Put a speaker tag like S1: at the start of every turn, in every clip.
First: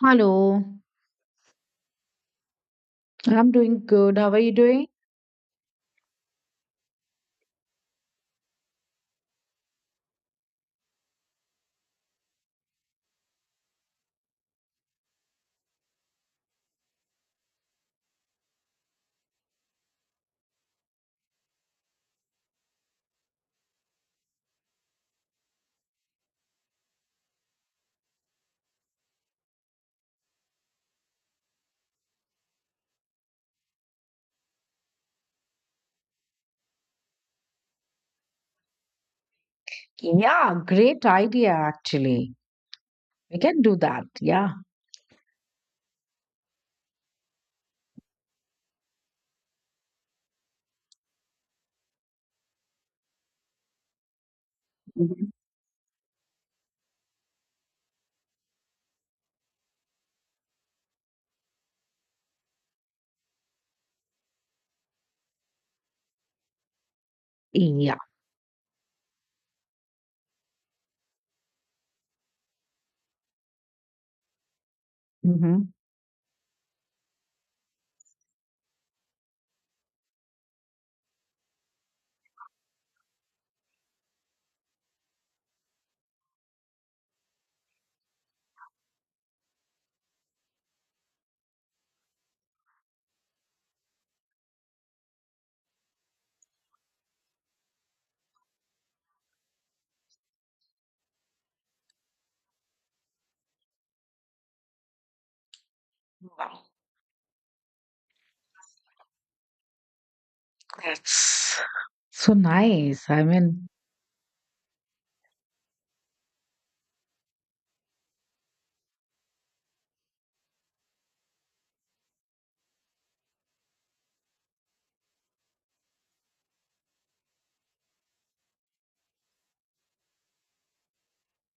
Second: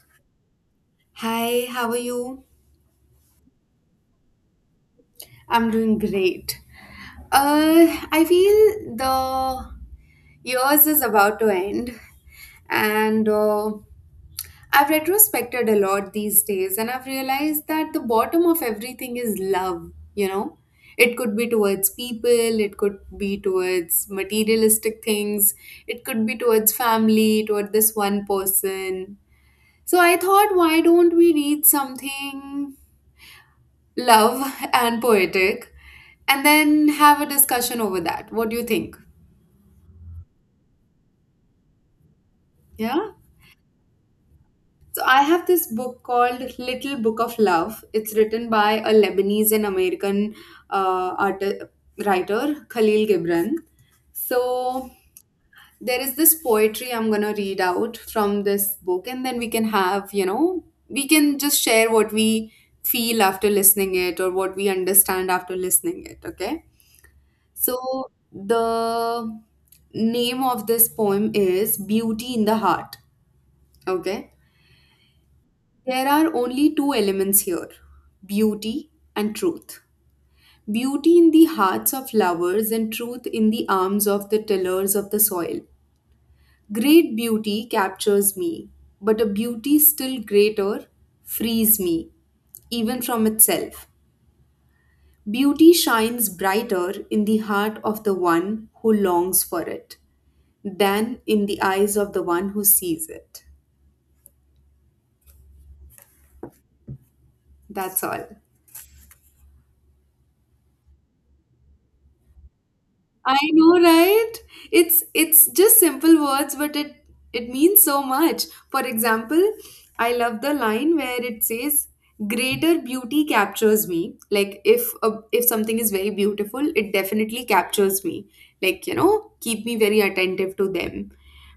S1: Hello,
S2: Hi, how are you?
S1: I'm doing good. How are you doing?
S2: I'm doing great. I feel the years is about to end, and I've retrospected a lot these days, and I've realized that the bottom of everything is love. You know, it could be towards people, it could be towards materialistic things, it could be towards family, toward this one person. So I thought, why don't we read something love and poetic, and then have a discussion over that? What do you think?
S1: Yeah, great idea, actually.
S2: Yeah.
S1: We can do that. Yeah.
S2: So I have this book called Little Book of Love. It's written by a Lebanese and American uh, art- writer, Khalil Gibran. So
S1: Mhm.
S2: there is this poetry I'm going to read out from this book, and then we can have, we can just share what we feel after listening it, or what we understand after listening it. Okay. So
S1: Yeah.
S2: the name of this poem is Beauty in the Heart. Okay.
S1: Hmm.
S2: There are only two elements here: beauty and truth. Beauty in the hearts of lovers, and truth in the arms of the tillers of the soil. Great beauty captures me, but a beauty still greater frees me, even from itself. Beauty shines brighter in the heart of the one who longs for it than in the eyes of the one who sees it.
S1: Wow.
S2: That's all.
S1: That's so nice. I
S2: I
S1: mean,
S2: know, right? It's just simple words, but it means so much. For example, I love the line where it says, "Greater beauty captures me." Like, if something is very beautiful, it definitely captures me. Like, you know, keep me very attentive to them.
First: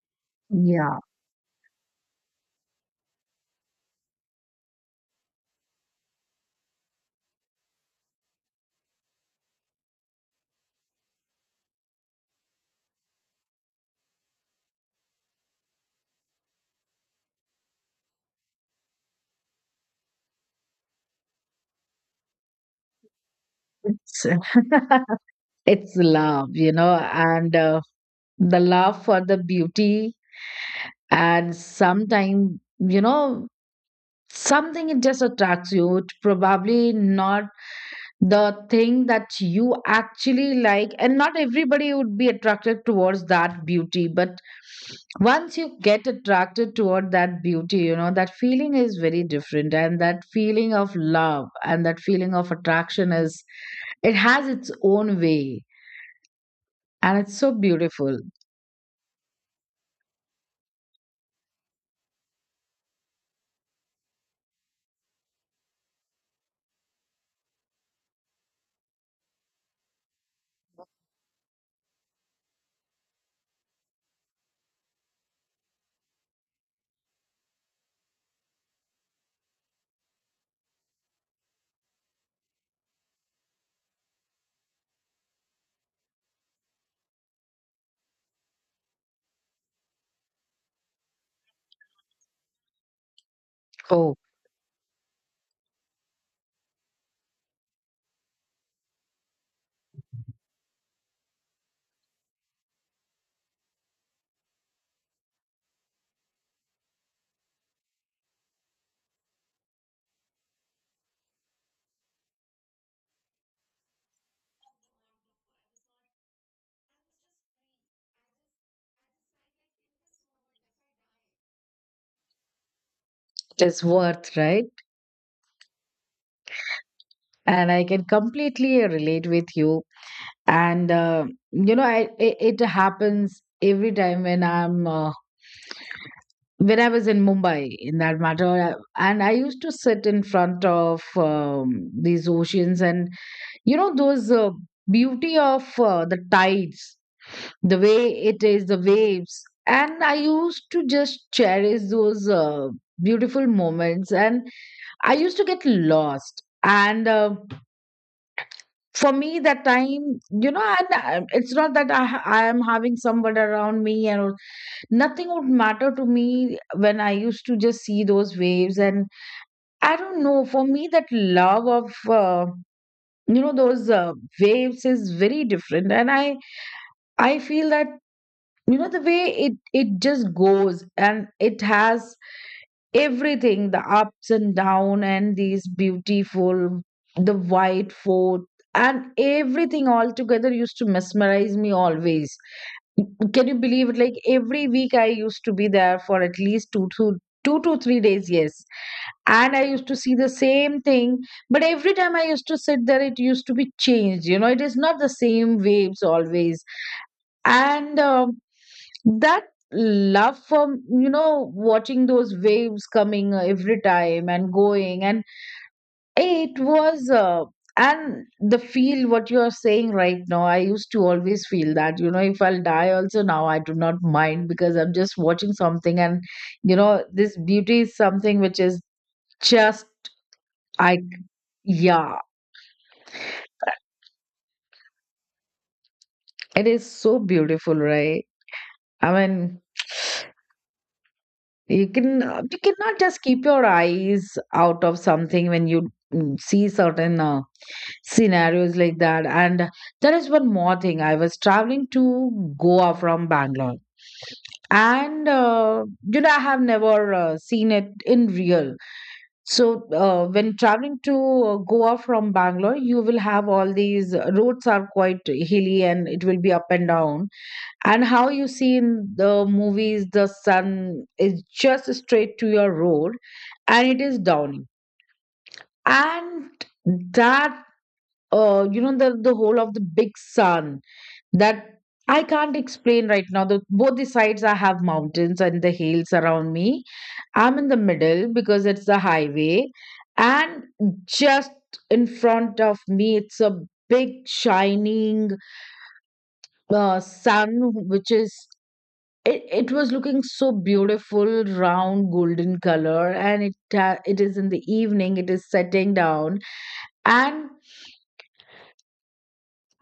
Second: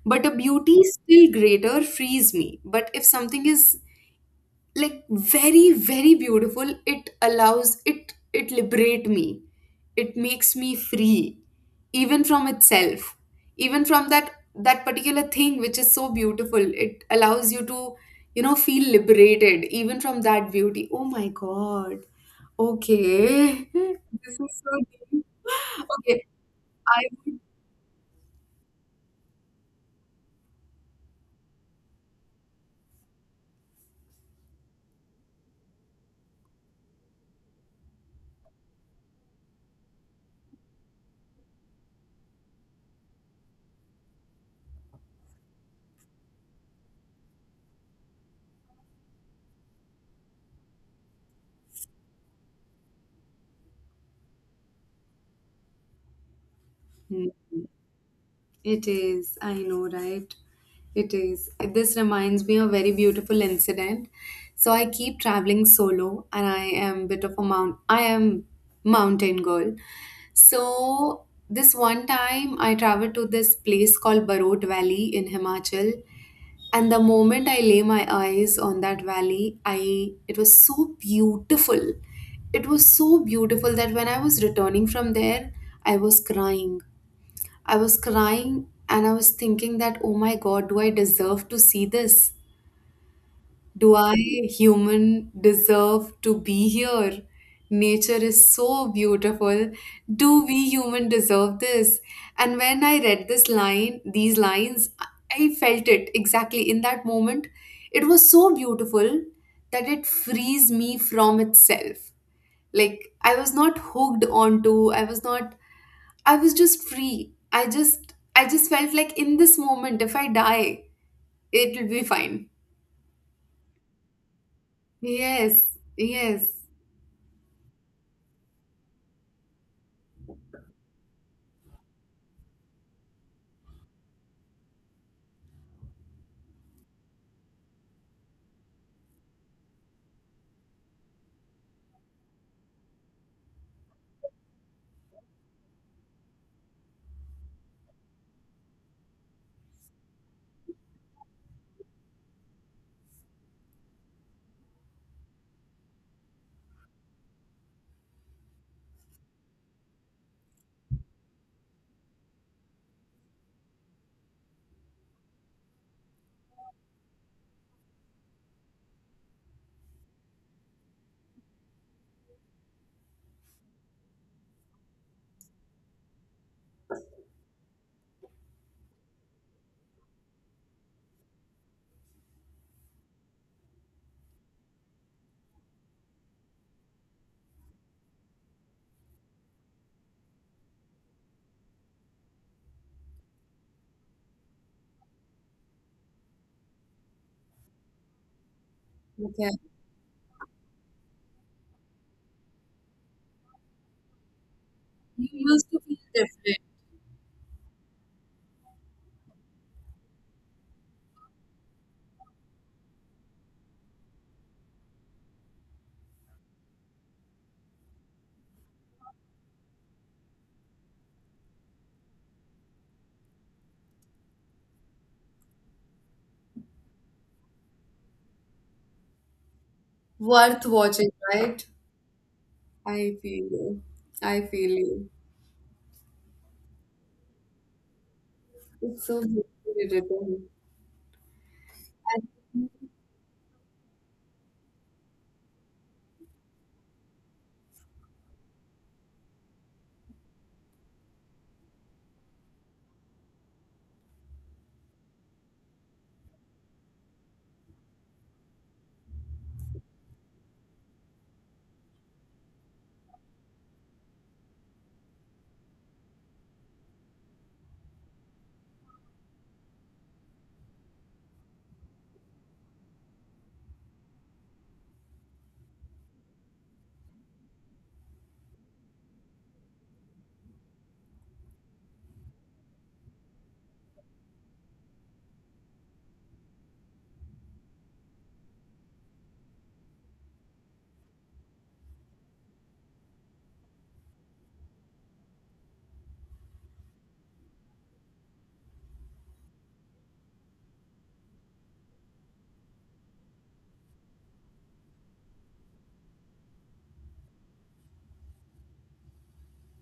S2: But a beauty
S1: yeah,
S2: still greater frees me. But if something is like very very beautiful, it allows it liberate me, it makes me free, even from itself, even from that particular thing which is so beautiful. It allows you to, you know, feel liberated even from that beauty. Oh my God. Okay.
S1: it's
S2: This is so deep.
S1: it's
S2: Okay.
S1: love, you know,
S2: I would
S1: and the love for the beauty. And sometimes, you know, something, it just attracts you. It probably not the thing that you actually like, and not everybody would be attracted towards that beauty, but once you get attracted toward that beauty, you know, that feeling is very different, and that feeling of love and that feeling of attraction is, it has its own way, and
S2: Hmm.
S1: it's so beautiful.
S2: It is, I know, right? It is. This reminds me of a very beautiful incident. So I keep traveling solo, and I am bit of a mount I am mountain girl. So this one time I traveled to this place called Barot Valley in Himachal. And the moment I lay my eyes on that valley, I it was so beautiful. It was so beautiful that when I was returning from there, I was crying I was crying, and I was thinking that, oh my God, do I deserve to see this? Do I,
S1: Oh,
S2: human, deserve to be here? Nature is so beautiful. Do we human deserve this? And when I read this line, these lines, I felt it exactly in that moment. It was so beautiful that it frees me from itself. Like, I was not hooked onto, I was not I was just free. I just felt like in this moment, if I die, it will be fine.
S1: it is worth, right?
S2: Yes, yes.
S1: And I can completely relate with you. And You know, it happens every time when I'm when I was in Mumbai, in that matter. And I used to sit in front of these oceans, and you know those beauty of the tides, the way it is, the waves. And I used to just cherish those beautiful moments, and I used to get lost. And For me, that time, you know, and it's not that I am having someone around me and all. Nothing would matter to me when I used to just see those waves. And I don't know, for me, that love of, you know, those waves is very different. I feel that, you know, the way it just goes, and it has everything, the ups and down, and these beautiful, the white fort, and everything all together used to mesmerize me always. Can you believe it? Like every week, I used to be there for at least two to three days. Yes,
S2: Okay.
S1: and I used to see the same thing. But every time I used to sit there, it used to be changed. You know, it is not the
S2: You
S1: same
S2: must have feel
S1: waves
S2: it.
S1: always. And that love for, you know, watching those waves coming every time and going, and it was, and the feel what you are saying right now, I used to always feel that, you know, if I'll die also now, I do not mind, because I'm just watching something. And, you know, this beauty is something which is just,
S2: Worth
S1: I,
S2: watching, right?
S1: yeah,
S2: I feel you. I feel you.
S1: it is so beautiful, right?
S2: It's
S1: I
S2: so
S1: mean,
S2: beautifully written.
S1: you can, you cannot just keep your eyes out of something when you see certain scenarios like that. And there is one more thing. I was traveling to Goa from Bangalore, and you know, I have never seen it in real. So when traveling to Goa from Bangalore, you will have all these roads are quite hilly, and it will be up and down. And how you see in the movies, the sun is just straight to your road, and it is downy. And that, you know, the whole of the big sun, that I can't explain right now. The, both the sides I have mountains and the hills around me. I'm in the middle because it's the highway, and just in front of me, it's a big shining sun, which is, it was looking so beautiful, round, golden color. And it is in the evening. It is setting down, and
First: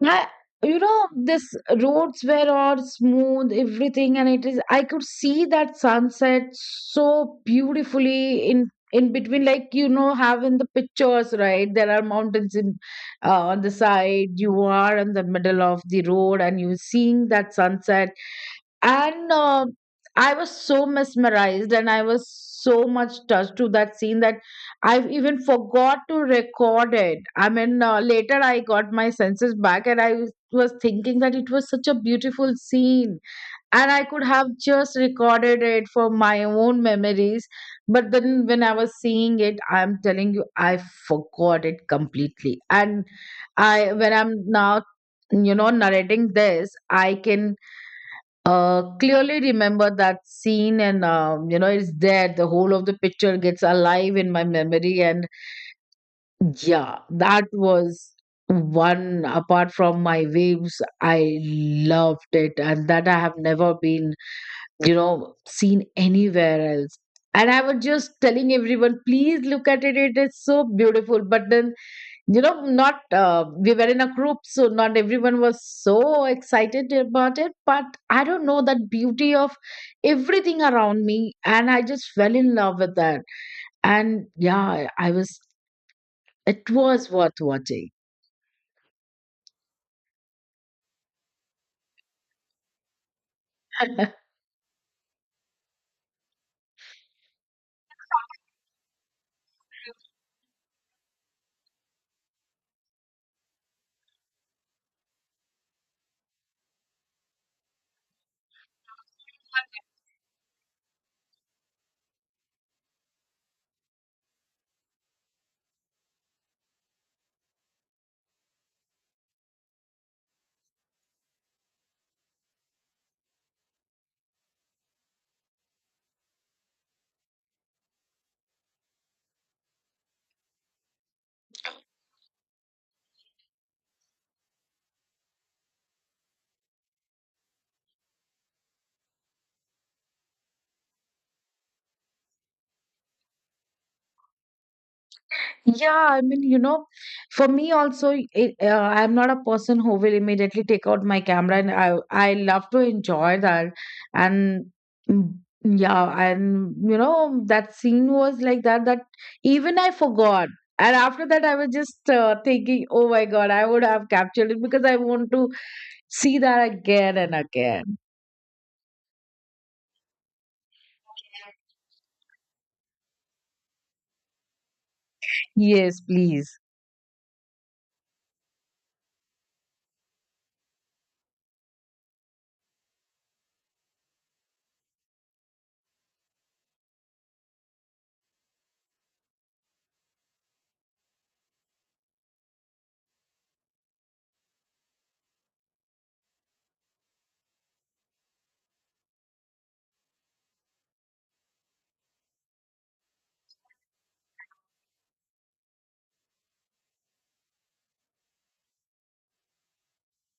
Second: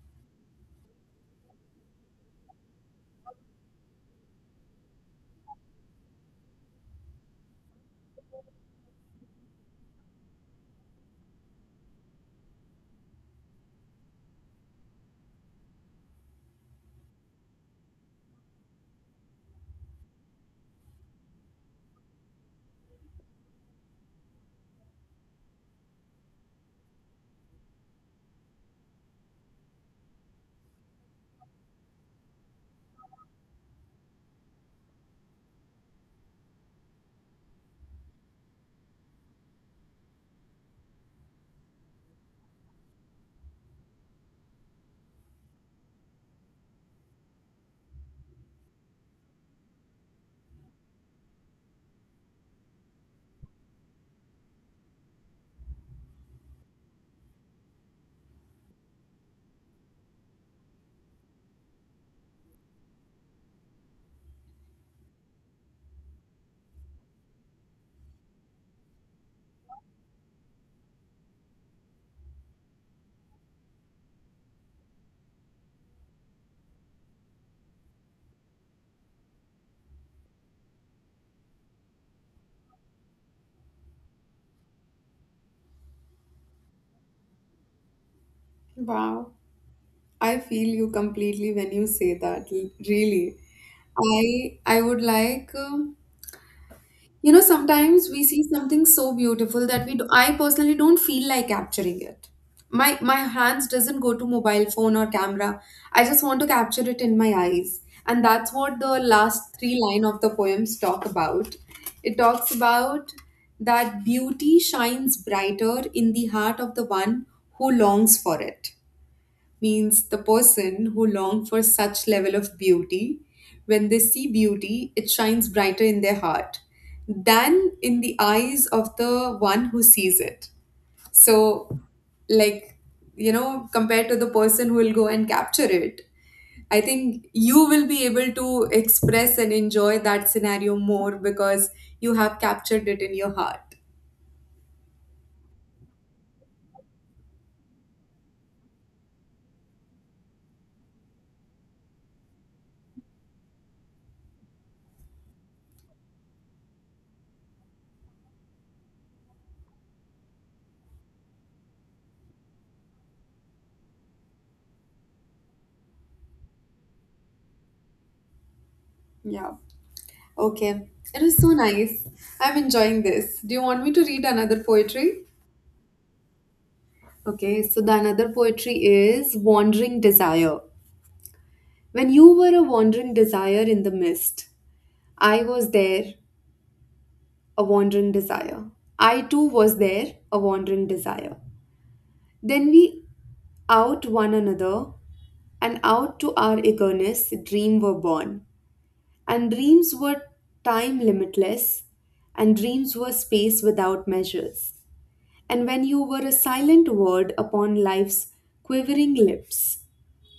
S1: I, you know, this roads were all smooth, everything, and it is. I could see that sunset so beautifully in between, like, you know, have in the pictures, right? There are mountains in on the side. You are in the middle of the road, and you're seeing that sunset, and I was so mesmerized, and I was so much touched to that scene that I even forgot to record it. I mean, later I got my senses back, and I was thinking that it was such a beautiful scene, and I could have just recorded it for my own memories. But then when I was seeing it, I'm telling you, I forgot it completely. And I, when I'm now, you know, narrating this, I can clearly remember that scene. And you know, it's there. The whole of the picture gets alive in my memory. And yeah, that was one, apart from my waves. I loved it, and that I have never been, you know, seen anywhere else. And I was just telling everyone, please look at it, it is so beautiful. But then, you know, not, we were in a group, so not everyone was so excited about it. But I don't know, that beauty of everything around me, and I just fell in love with that. And yeah, I was, it was worth watching.
S2: Wow. I feel you completely when you say that. Really. I would like. You know, sometimes we see something so beautiful that we do, I personally don't feel like capturing it. My hands doesn't go to mobile phone or camera. I just want to capture it in my eyes. And that's what the last three line of the poems talk about. It talks about that beauty shines brighter in the heart of the one who longs for it, means the person who long for such level of beauty, when they see beauty it shines brighter in their heart than in the eyes of the one who sees it. So, like, you know, compared to the person who will go and capture it, I think you will be able to express and enjoy that scenario more because you have captured it in your heart.
S1: Yeah, I mean, you know, for me also, it, I'm not a person who will immediately take out my camera, and I love to enjoy that. And mm, yeah, and you know, that scene was like that. That even I forgot, and after that, I was just thinking, oh my God, I would have captured it because I want to see that again and again.
S2: Yeah. Okay. It was so nice. I'm enjoying this. Do you want me to read another poetry?
S1: Yes, please.
S2: Okay, so the another poetry is Wandering Desire. When you were a wandering desire in the mist, I was there, a wandering desire. I too was there, a wandering desire. Then we out one another, and out to our eagerness, dream were born. And dreams were time limitless, and dreams were space without measures. And when you were a silent word upon life's quivering lips,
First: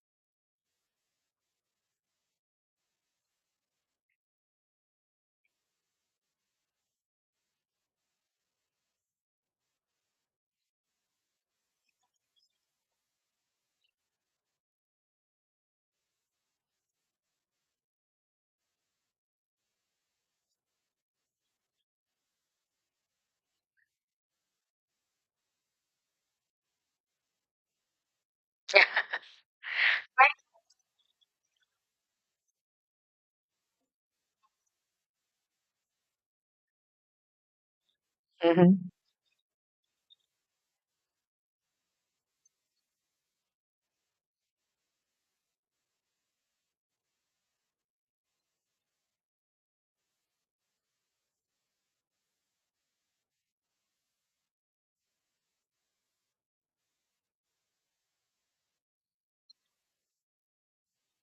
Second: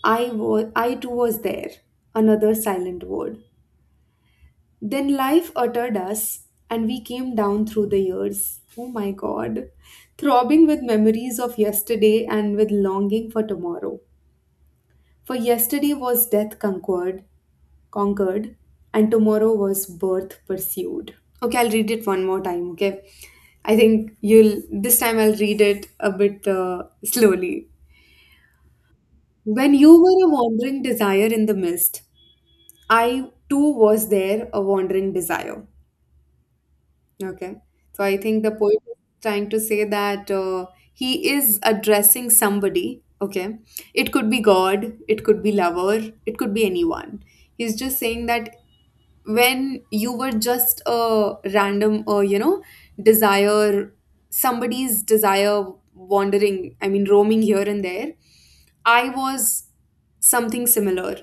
S2: I too was there. Another silent word. Then life uttered us, and we came down through the years. Oh my God. Throbbing with memories of yesterday and with longing for tomorrow. For yesterday was death conquered, conquered, and tomorrow was birth pursued. Okay, I'll read it one more time, okay? I think you'll this time I'll read it a bit slowly. When you were a wandering desire in the mist, I too was there, a wandering desire. Okay. So I think the poet
S1: Hmm.
S2: is trying to say that, he is addressing somebody. Okay. It could be God, it could be lover, it could be anyone. He's just saying that when you were just a random, desire, somebody's desire wandering, I mean, roaming here and there, I was something similar.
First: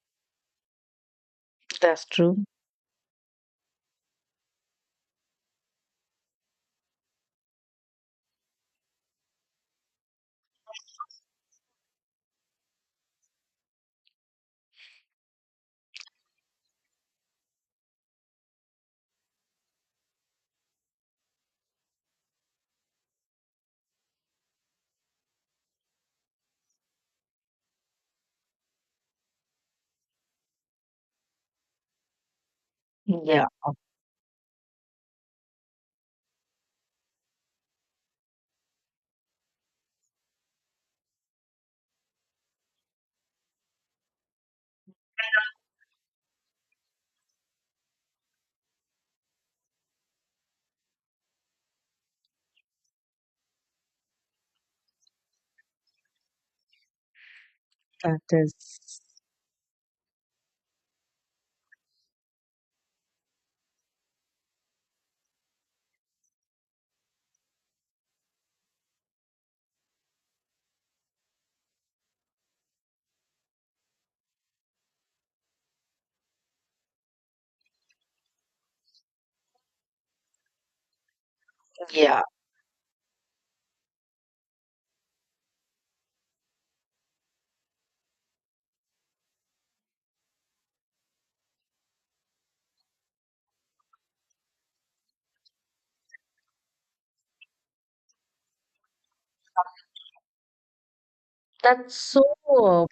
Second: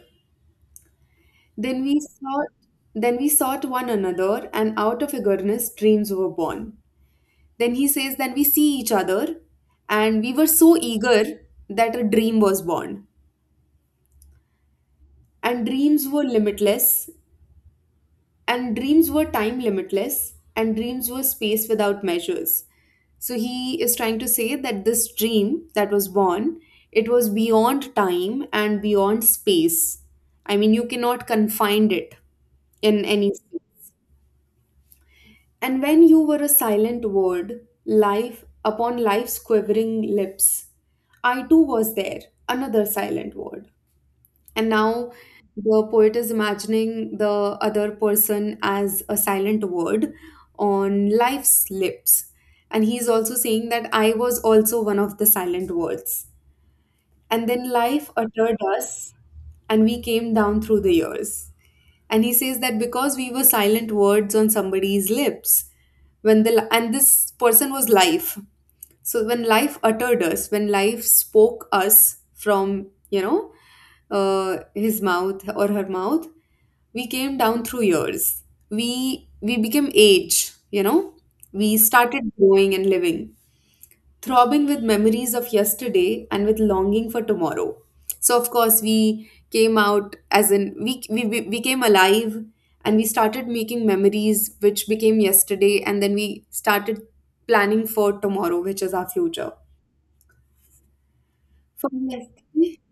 S2: Then we
S1: That's true.
S2: sought, one another, and out of eagerness dreams were born. Then he says, then we see each other, and we were so eager that a dream was born. And dreams were limitless, and dreams were time limitless, and dreams were space without measures. So he is trying to say that this dream that was born, it was beyond time and beyond space. I mean, you cannot confine it in
S1: Yeah.
S2: any
S1: Yeah,
S2: space. And when you were a silent word, life upon life's quivering lips, I too was there, another silent word. And now the poet is imagining the other person as a silent word on life's lips. And he's also saying that I was also one of the silent words. And then life
S1: that is.
S2: uttered us, and we came down through the years. And he says that because we were silent words on somebody's lips, when the and this person was life, so when life uttered us, when life spoke us from, you know, his mouth or her mouth, we came down through years. We we became age, you know, we
S1: Yeah.
S2: started growing and living, throbbing with memories of yesterday and with longing for tomorrow. So, of course, we came out, as in, we came alive, and we started making memories which became yesterday, and then we started planning for tomorrow, which is our future.
S1: That's
S2: From yesterday?
S1: so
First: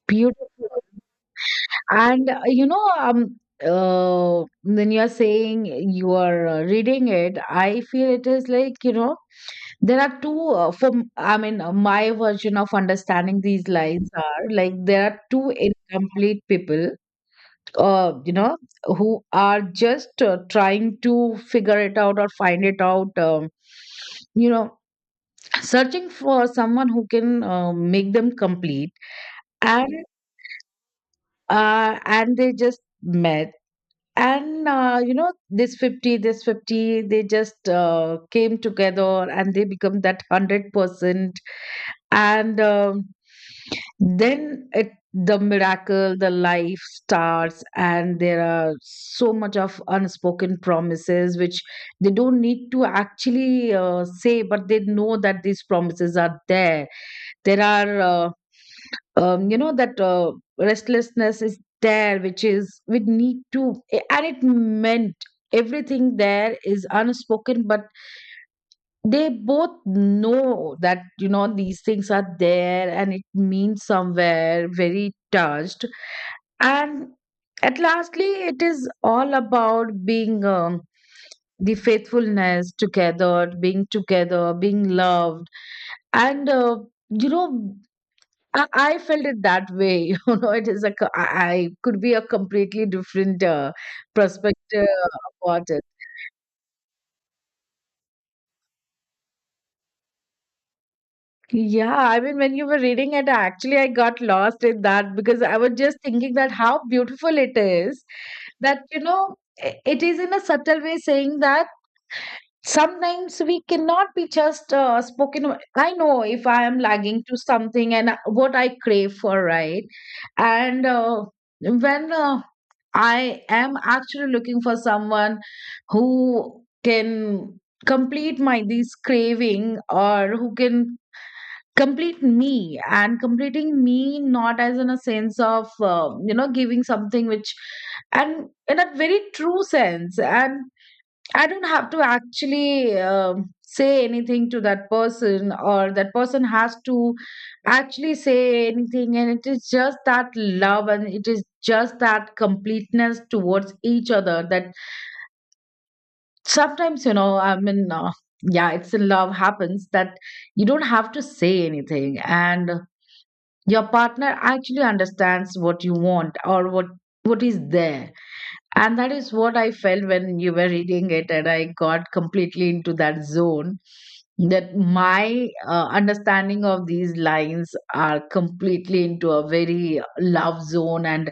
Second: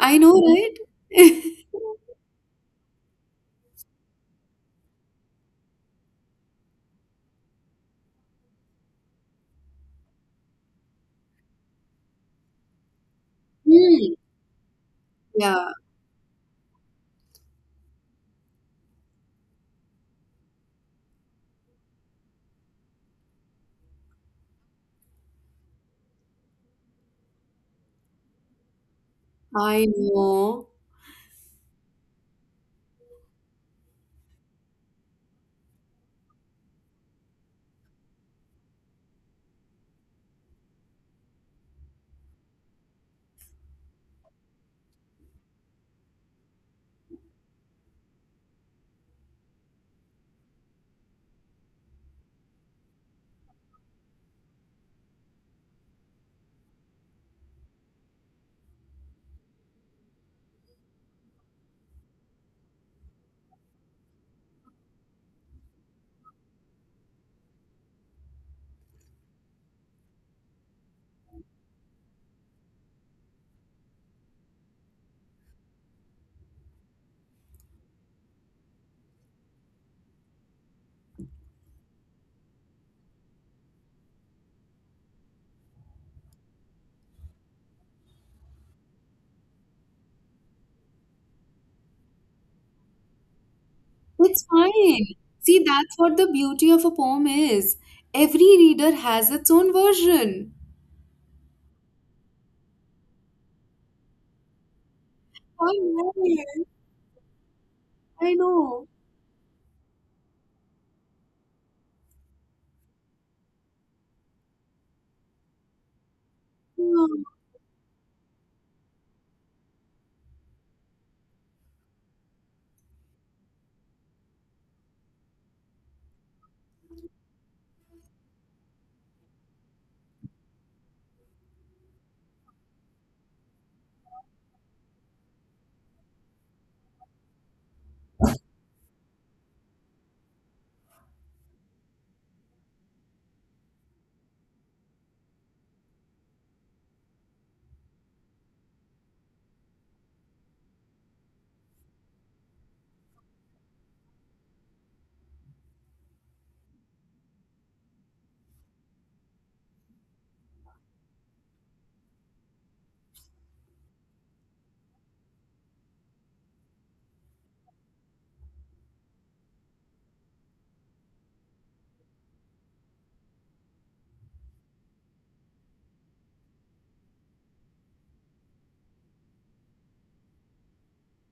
S2: I know, right?
S1: beautiful. And you know, when you're saying you are reading it, I feel it is like, you know, there are two, I mean, my version of understanding these lines
S2: Hmm.
S1: are like, there are two
S2: Yeah,
S1: incomplete people, you know, who are just trying to figure it out or find it out, you know, searching for someone who can make them complete. And
S2: I know.
S1: and they just met, and you know, this 50, they just came together, and they become that 100%. And then it, the miracle, the life starts, and there are so much of unspoken promises which they don't need to actually say, but they know that these promises are there. There are you know, that restlessness is there, which is we need to, and it meant everything. There is unspoken, but they both know that, you know, these things are there, and it means somewhere very touched. And at lastly, it is all about being the faithfulness together, being together, being loved. And you know, I felt it that way. You know, it is a co- I could be a completely different
S2: It's
S1: perspective
S2: fine. See,
S1: about it.
S2: that's what the beauty of a poem is. Every reader has its own version.
S1: Yeah, I mean, when you were reading it, actually, I got lost in that, because I was just thinking that
S2: Alright.
S1: how beautiful it is
S2: I
S1: that,
S2: know.
S1: you know, it is in a subtle way saying that sometimes we cannot be just spoken. I know if I am
S2: Hmm.
S1: lagging to something, and what I crave for, right? And when I am actually looking for someone who can complete my this craving, or who can complete me. And completing me, not as in a sense of, you know, giving something which, and in a very true sense. And I don't have to actually say anything to that person, or that person has to actually say anything. And it is just that love, and it is just that completeness towards each other. That sometimes, you know, I mean, yeah, it's in love happens that you don't have to say anything, and your partner actually understands what you want, or what is there. And that is what I felt when you were reading it, and I got completely into that zone. That my understanding of these lines are completely into a very love zone, and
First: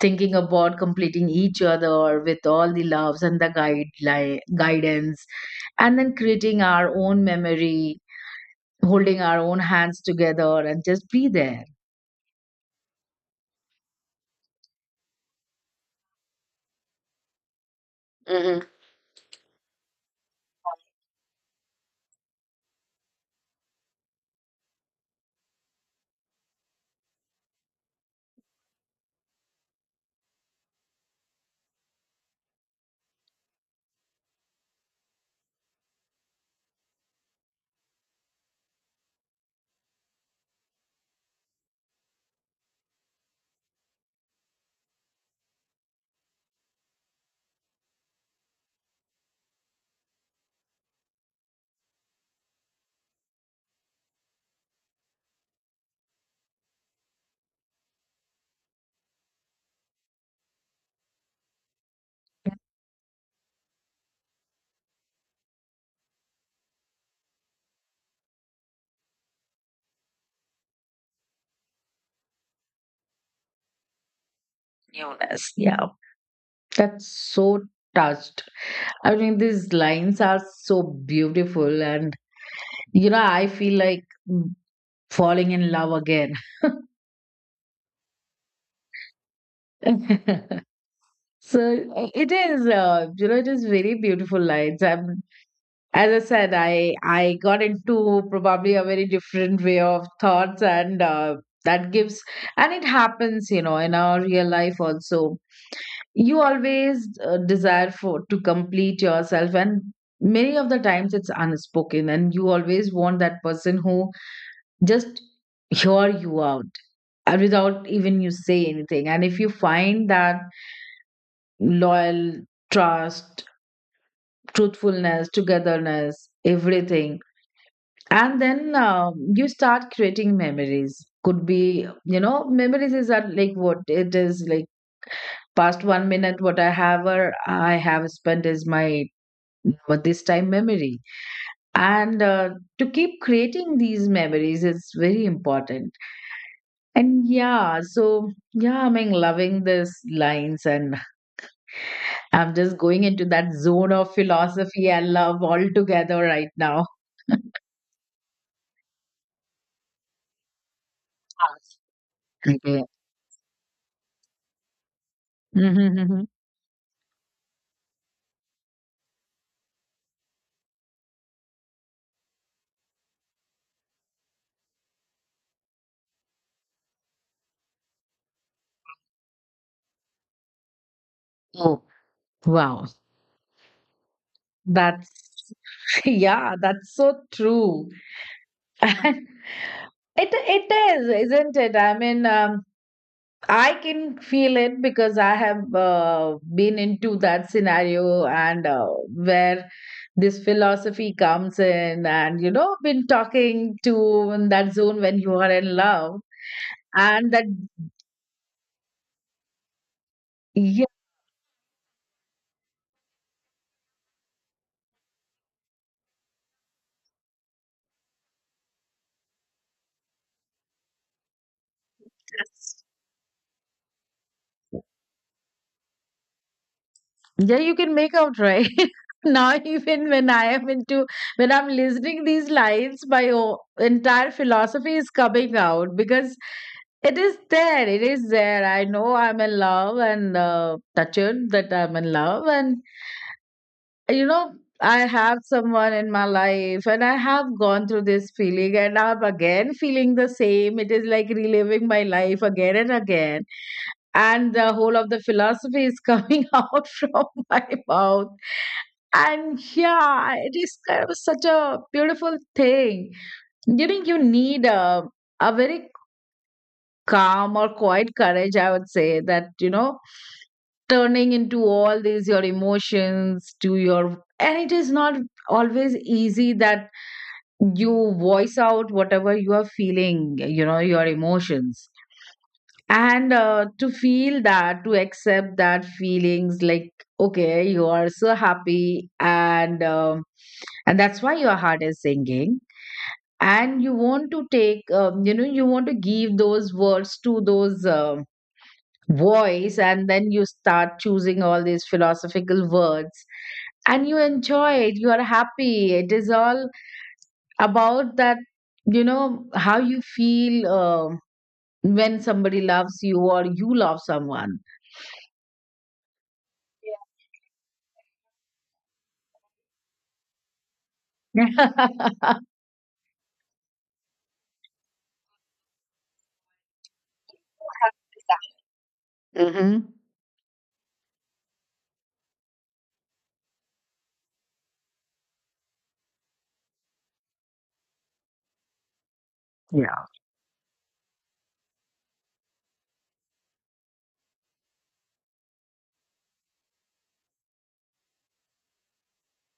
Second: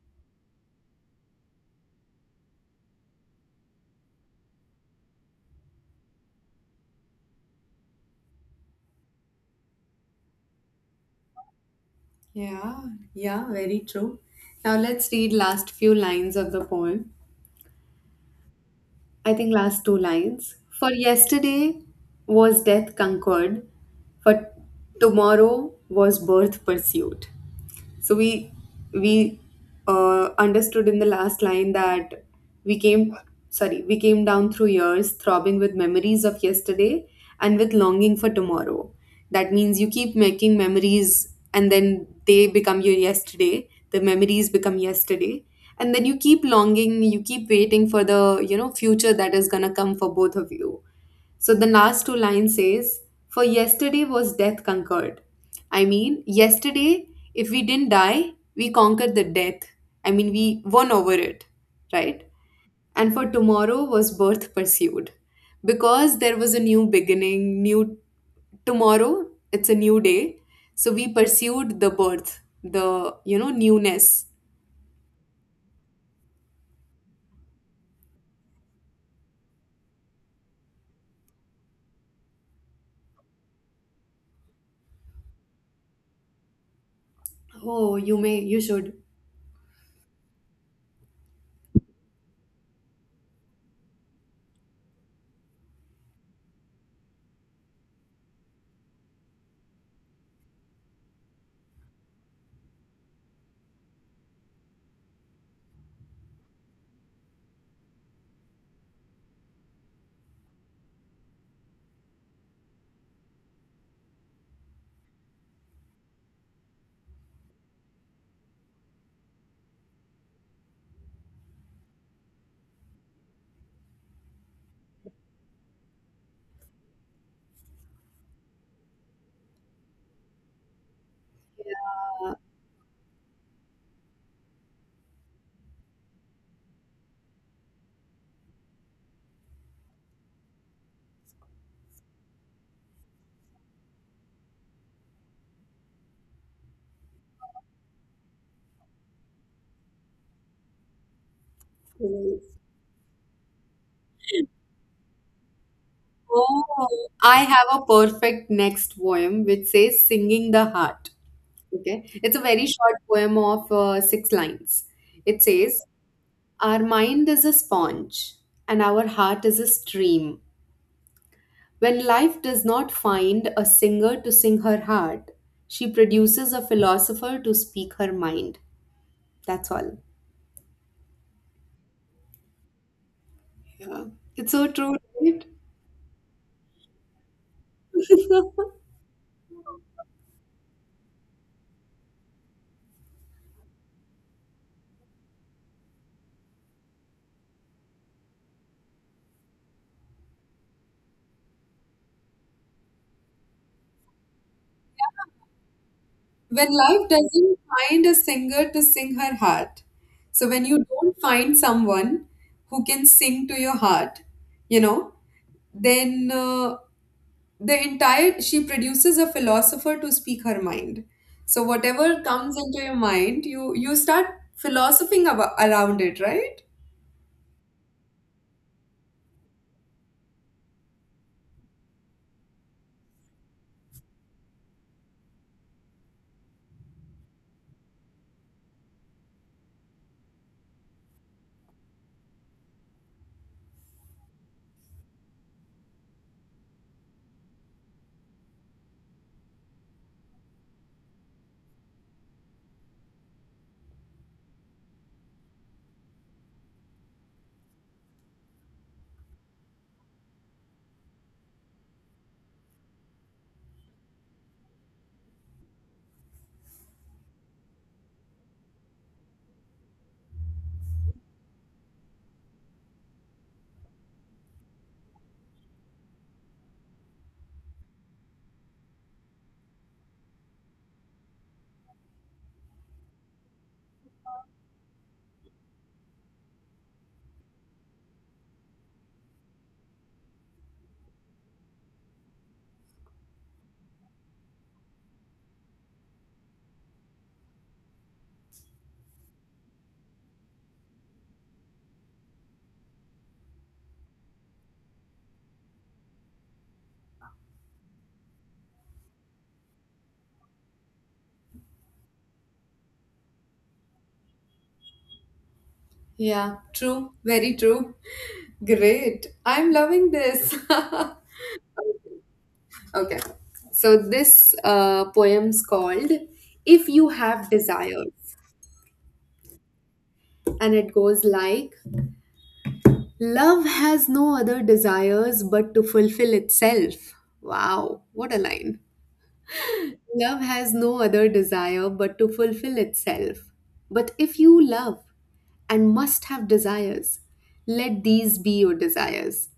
S1: thinking about completing each other with all the loves and the guideline guidance, and then creating our own memory, holding our own hands together, and just be there.
S2: Yeah, yeah, very true. Now let's read last few lines of the poem. I think last two lines. For yesterday was death conquered, for tomorrow was birth pursued. So we understood in the last line that we came we came down through years, throbbing with memories of yesterday and with longing for tomorrow. That means you keep making memories, and then they become your yesterday. The memories become yesterday, and then you keep longing. You keep waiting for the, future that is gonna come for both of you. So the last two lines says, for yesterday was death conquered. I mean, yesterday, if we didn't die, we conquered the death. I mean, we won over it, right? And for tomorrow was birth pursued. Because there was a new beginning, new tomorrow, it's a new day. So we pursued the birth, the, you know, newness.
S1: Newness. Yeah. That's so touched. I mean, these lines are so beautiful, and you know, I feel like falling in love again.
S2: Oh, you may, you should.
S1: So, it is, you know, it is very beautiful lines. I'm, as I said, I got into probably a very different way of thoughts, and that gives, and it happens, you know, in our real life also. You always desire for to complete yourself, and many of the times it's unspoken, and you always want that person who just hear you out, and without even you say anything. And if you find that loyal trust, truthfulness, togetherness, everything, and then you start creating memories. Could be, you know, memories is that like, what it is, like past one minute, what I have, or I have spent is my, but this time memory. And to keep creating these memories is very important. And yeah, so yeah, I mean, loving these lines, and I'm just going into that zone of philosophy and love altogether right now.
S2: Oh, I have a perfect next poem which says Singing the Heart. Okay. It's a very
S1: Okay.
S2: short poem of six lines. It says,
S1: Mm-hmm.
S2: our mind is a sponge and our heart is a stream. When life does not find a singer to sing her heart, she produces a philosopher to speak her mind. That's all.
S1: Oh, wow.
S2: Yeah. It's so true,
S1: That's
S2: right?
S1: yeah, that's so true. And it is, isn't it? I mean, I can feel it because I have been into that scenario and where this philosophy comes in, and you know, been talking to in that zone when you are in love,
S2: When life
S1: and that
S2: doesn't find a singer to sing her heart, so when you
S1: yes,
S2: don't find someone who can sing to your heart, you know, then the entire, she produces a philosopher to speak her mind, so whatever comes into your mind you start philosophing about, around it, right?
S1: yeah, you can make out, right? Now, even when I am into, when I'm listening these lines, entire philosophy is coming out because it is there. It is there. I know I'm in love and touched that I'm in love. And, you know, I have someone in my life and I have gone through this feeling and I'm again feeling the same. It is like reliving my life again and again, and the whole of the philosophy is coming out from my mouth. And yeah, it is kind of such a beautiful thing. You know, you need a very calm or quiet courage, I would say, that you know, turning into all these your emotions to your, and it is not always easy that you voice out whatever you are feeling, you know, your emotions. And to feel that, to accept that feelings, like okay, you are so happy, and that's why your heart is singing. And you want to take you know, you want to give those words to those voice, and then you start choosing all these philosophical words and you enjoy it. You are happy. It is all about that, you know, how you feel when somebody loves you or you love someone.
S2: Yeah, true, very true. Great, I'm loving this. Okay, so this poem's called If You Have Desires,
S1: Hmm.
S2: and it goes like, love has no other desires but to fulfill itself. Wow, what a line.
S1: Yeah.
S2: Love has no other desire but to fulfill itself. But if you love and must have desires, let these be your desires.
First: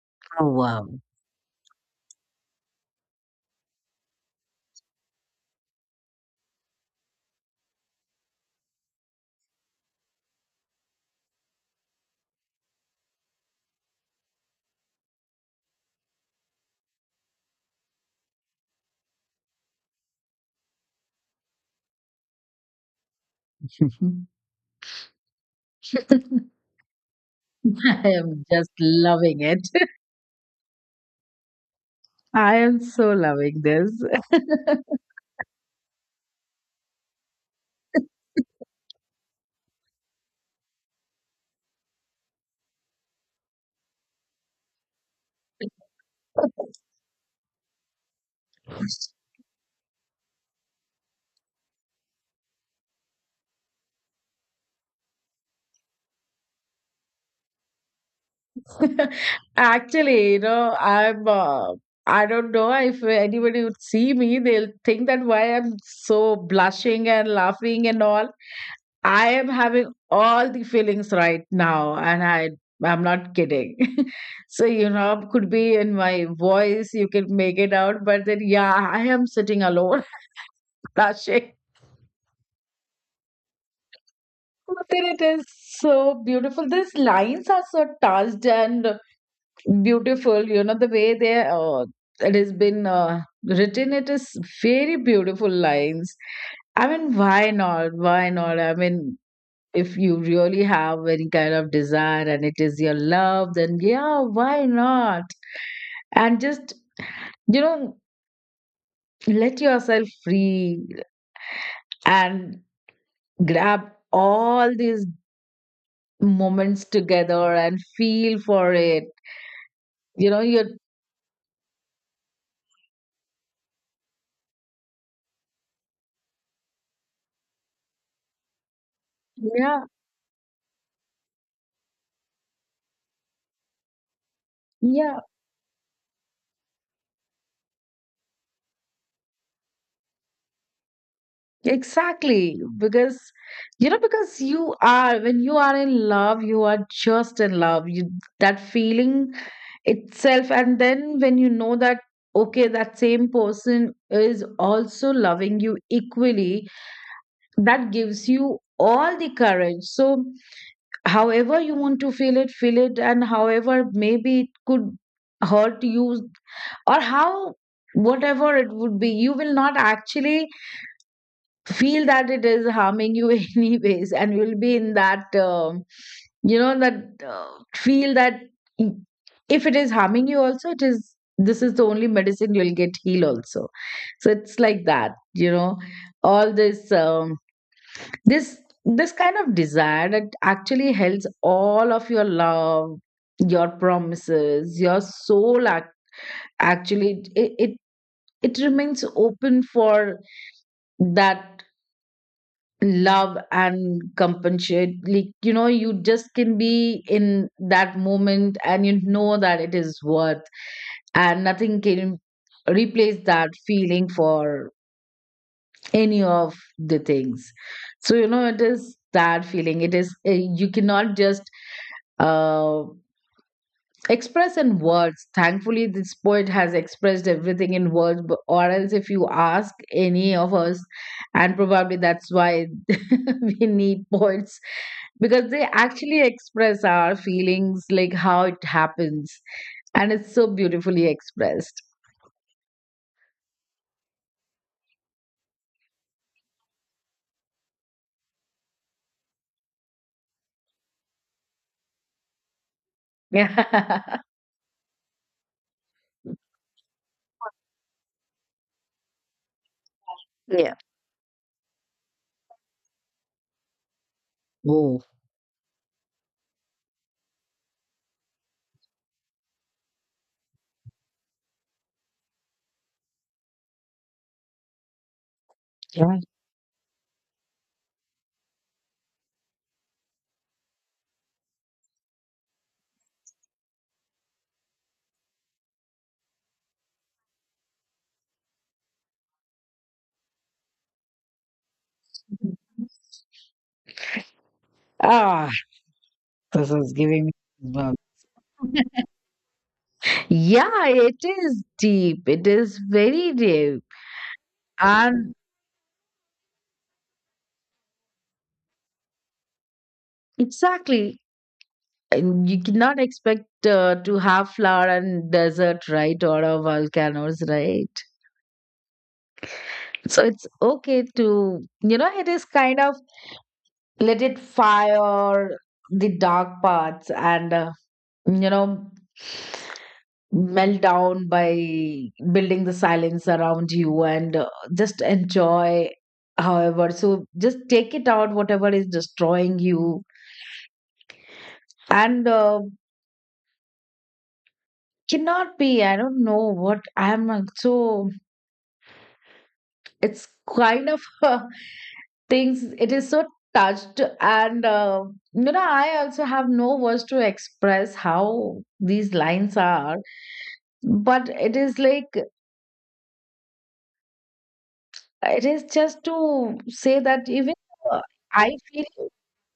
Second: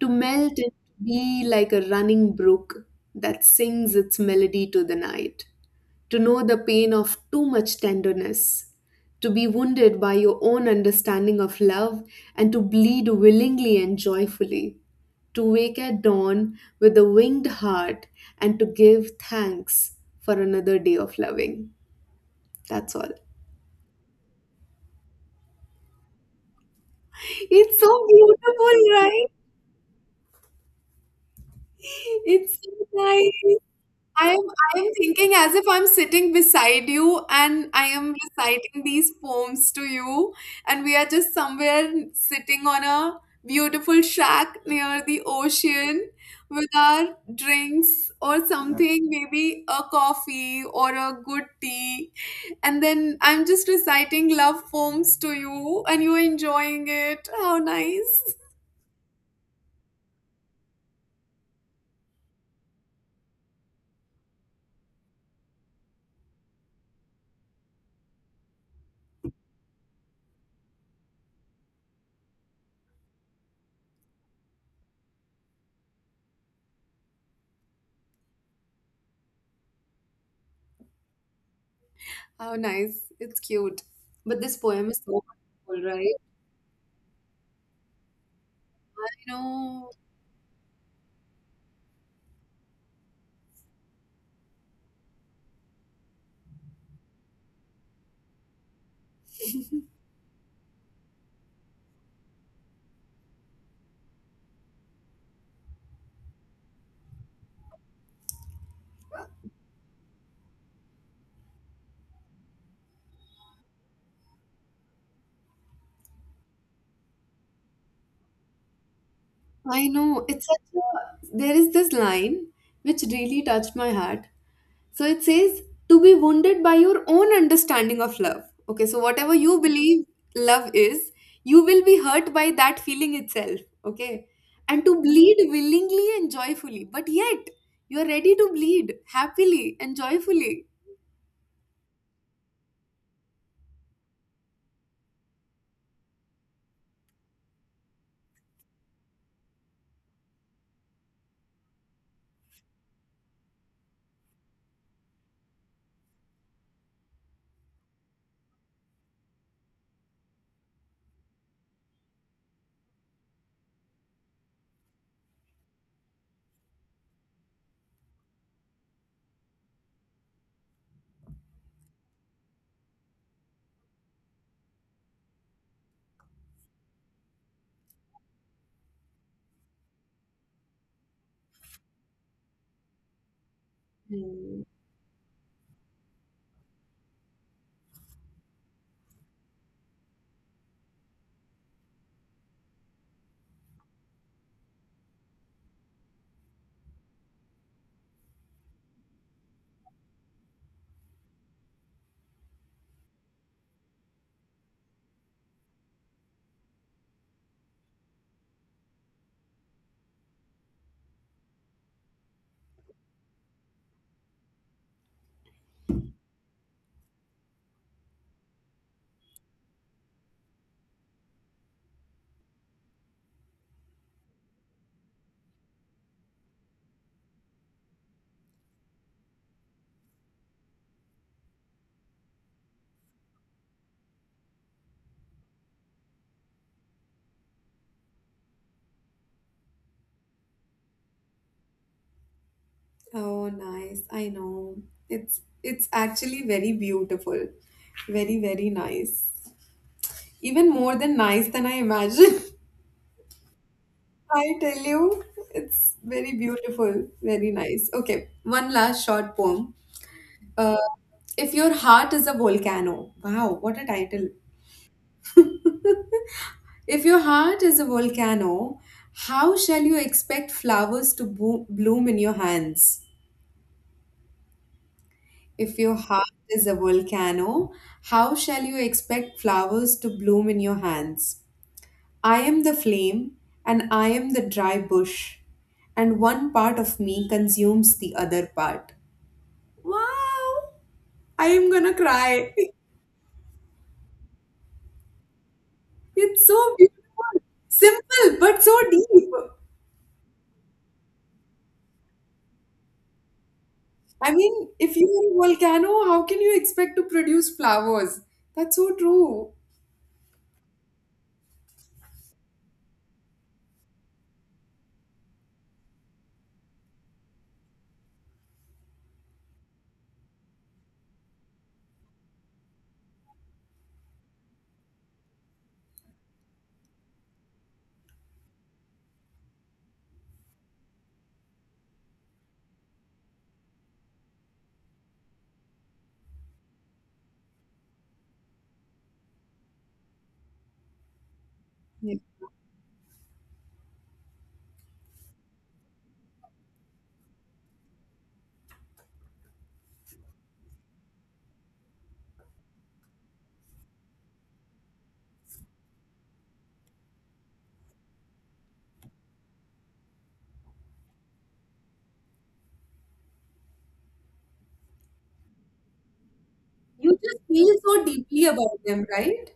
S2: To
S1: Oh,
S2: melt and
S1: wow.
S2: be like a running brook that sings its melody to the night, to know the pain of too much tenderness, to be wounded by your own understanding of love, and to bleed willingly and joyfully, to wake at dawn with a winged heart, and to give thanks for another day of loving. That's all. It's so
S1: I am
S2: beautiful,
S1: just
S2: right?
S1: loving it.
S2: It's
S1: I
S2: so
S1: am so
S2: nice.
S1: loving this.
S2: I'm I'm thinking as if I'm sitting beside you and I am reciting these poems to you, and we are just somewhere sitting on a beautiful shack near the ocean, with our drinks or something, maybe a coffee or a good tea. And then I'm just reciting love poems to you and you're enjoying it. How nice.
S1: Actually, you know, I'm. I don't know if anybody would see me, they'll think that why I'm so blushing and laughing and all. I am having all the feelings right now, and I'm not kidding. So you know, could be in my voice, you can make it out, but then yeah, I am sitting alone, blushing.
S2: How nice. It's cute. But this
S1: But
S2: poem is
S1: then it
S2: so
S1: is
S2: wonderful, right?
S1: so beautiful. These lines are so touched and
S2: I know.
S1: beautiful. You know the way they it has been written. It is very beautiful lines. I mean, why not? Why not? I mean, if you really have any kind of desire and it is your love, then yeah, why not? And just, you know, let yourself free and grab all these moments together and feel for it.
S2: I know.
S1: You know,
S2: It's
S1: you're,
S2: such a. There is this line which really touched my heart. So it says, to be wounded by your own understanding of love. Okay, so whatever you
S1: yeah,
S2: believe love is, you will be hurt by that feeling itself. Okay. And to
S1: yeah,
S2: bleed willingly and joyfully. But yet, you are ready to bleed happily and joyfully.
S1: exactly. Because, you know, because you are, when you are in love, you are just in love. You, that feeling itself. And then when you know that okay, that same person is also loving you equally, that gives you all the courage. So however you want to feel it, feel it. And however maybe it could hurt you, or how, whatever it would be, you will not actually feel that it is harming you anyways, and you'll be in that you know that feel that i- if it is harming you also, it is, this is the only medicine you'll get heal also. So it's
S2: Hmm.
S1: like that, you know, all this this this kind of desire that actually helps all of your love, your promises, your actually it it remains open for that love and compensate. Like, you know, you just can be in that moment and you know that it is worth, and nothing can replace that feeling for any of the things. So you know, it is that feeling. It is you cannot just uh, express in words. Thankfully this poet has expressed everything in words but, or else if you ask any of us, and probably that's why we need poets, because they actually express our feelings like how it happens, and it's so beautifully expressed.
S2: Oh, nice. I know. It's actually very beautiful. Very, very nice. Even more than nice than I imagined.
S1: Yeah.
S2: I tell you, it's very beautiful, very nice. Okay, one last short poem.
S1: Yeah.
S2: Uh, if your heart is a volcano, wow, what a title.
S1: Oh,
S2: If your heart is a volcano, how shall you expect flowers to bloom in your hands? If your
S1: yeah.
S2: heart is a volcano, how shall you expect flowers to bloom in your hands? I am the flame, and I am the dry bush, and one part of me consumes the other part. Wow! I am gonna cry.
S1: Ah,
S2: It's
S1: this
S2: so
S1: is
S2: beautiful.
S1: giving me goosebumps.
S2: Simple, but so deep.
S1: Yeah, it is deep. It is very deep.
S2: I mean, if you are
S1: And
S2: a volcano, how can you expect to produce flowers? That's so true.
S1: exactly, and you cannot expect to have flower and desert, right? Or a volcanoes, right? So it's okay to, you know, it is kind of let it fire the dark parts and you know, melt down by building the silence around you, and just enjoy however. So just take it out whatever is destroying you,
S2: Yeah.
S1: and cannot be, I don't know what I'm so it's kind of things. It is so touched and you know, I also have no words to express how these lines are, but it is like, it is just to say
S2: You
S1: that
S2: just
S1: even
S2: feel
S1: uh,
S2: so deeply
S1: I
S2: about
S1: feel,
S2: them, right?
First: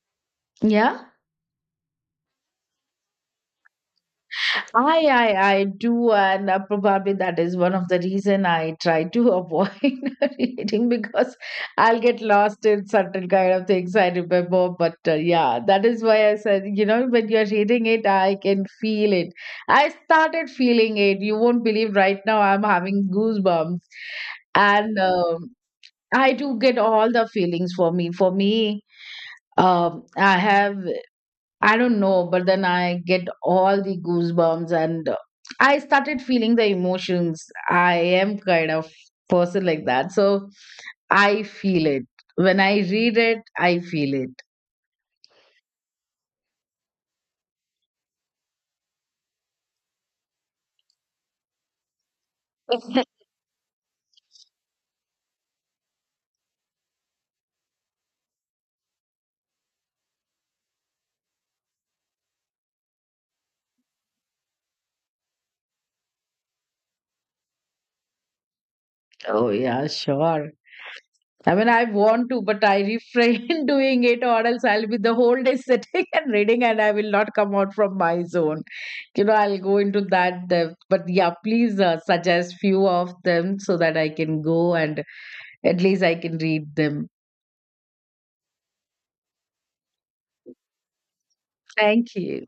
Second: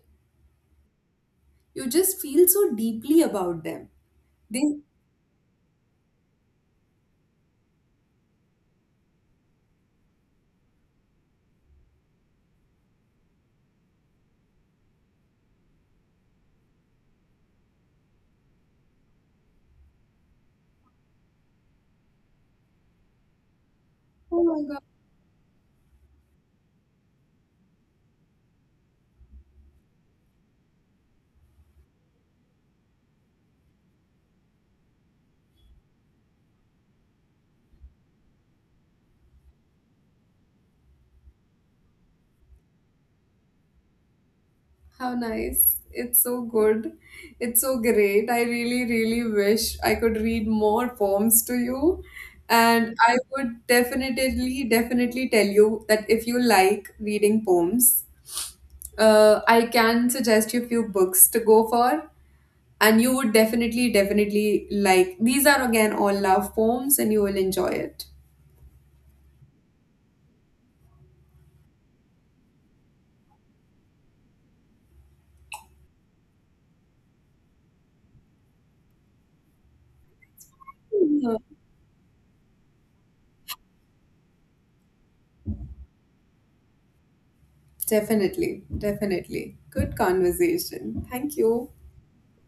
S1: yeah.
S2: You just feel so deeply about them. They,
S1: I do, and probably that is one of the reason I try to avoid reading, because I'll get lost in certain kind of things I remember. But yeah, that is why I said, you know, when you're reading it, I can feel it. I started feeling it. You won't believe right now I'm having goosebumps,
S2: oh my God,
S1: and I do get all the feelings for me. For me, I have. I don't know, but then I get all the goosebumps and I started feeling the emotions. I am kind of person like that. So I feel it. When I read it, I feel it.
S2: how nice. It's so good. It's so great. I really, really wish I could read more poems to you. And I would definitely, definitely tell you that if you like reading poems, I can suggest you a few books to go for. And you would definitely, definitely like. These are again all love poems, and you will enjoy it.
S1: Oh yeah, sure. I mean I want to, but I refrain doing it, or else I'll be the whole day sitting and reading and I will not come out from my zone. You know, I'll go into that depth. But yeah, please suggest few of them so that I can go and at least I can read them.
S2: Definitely, definitely. Good conversation. Thank you.
S1: Thank you.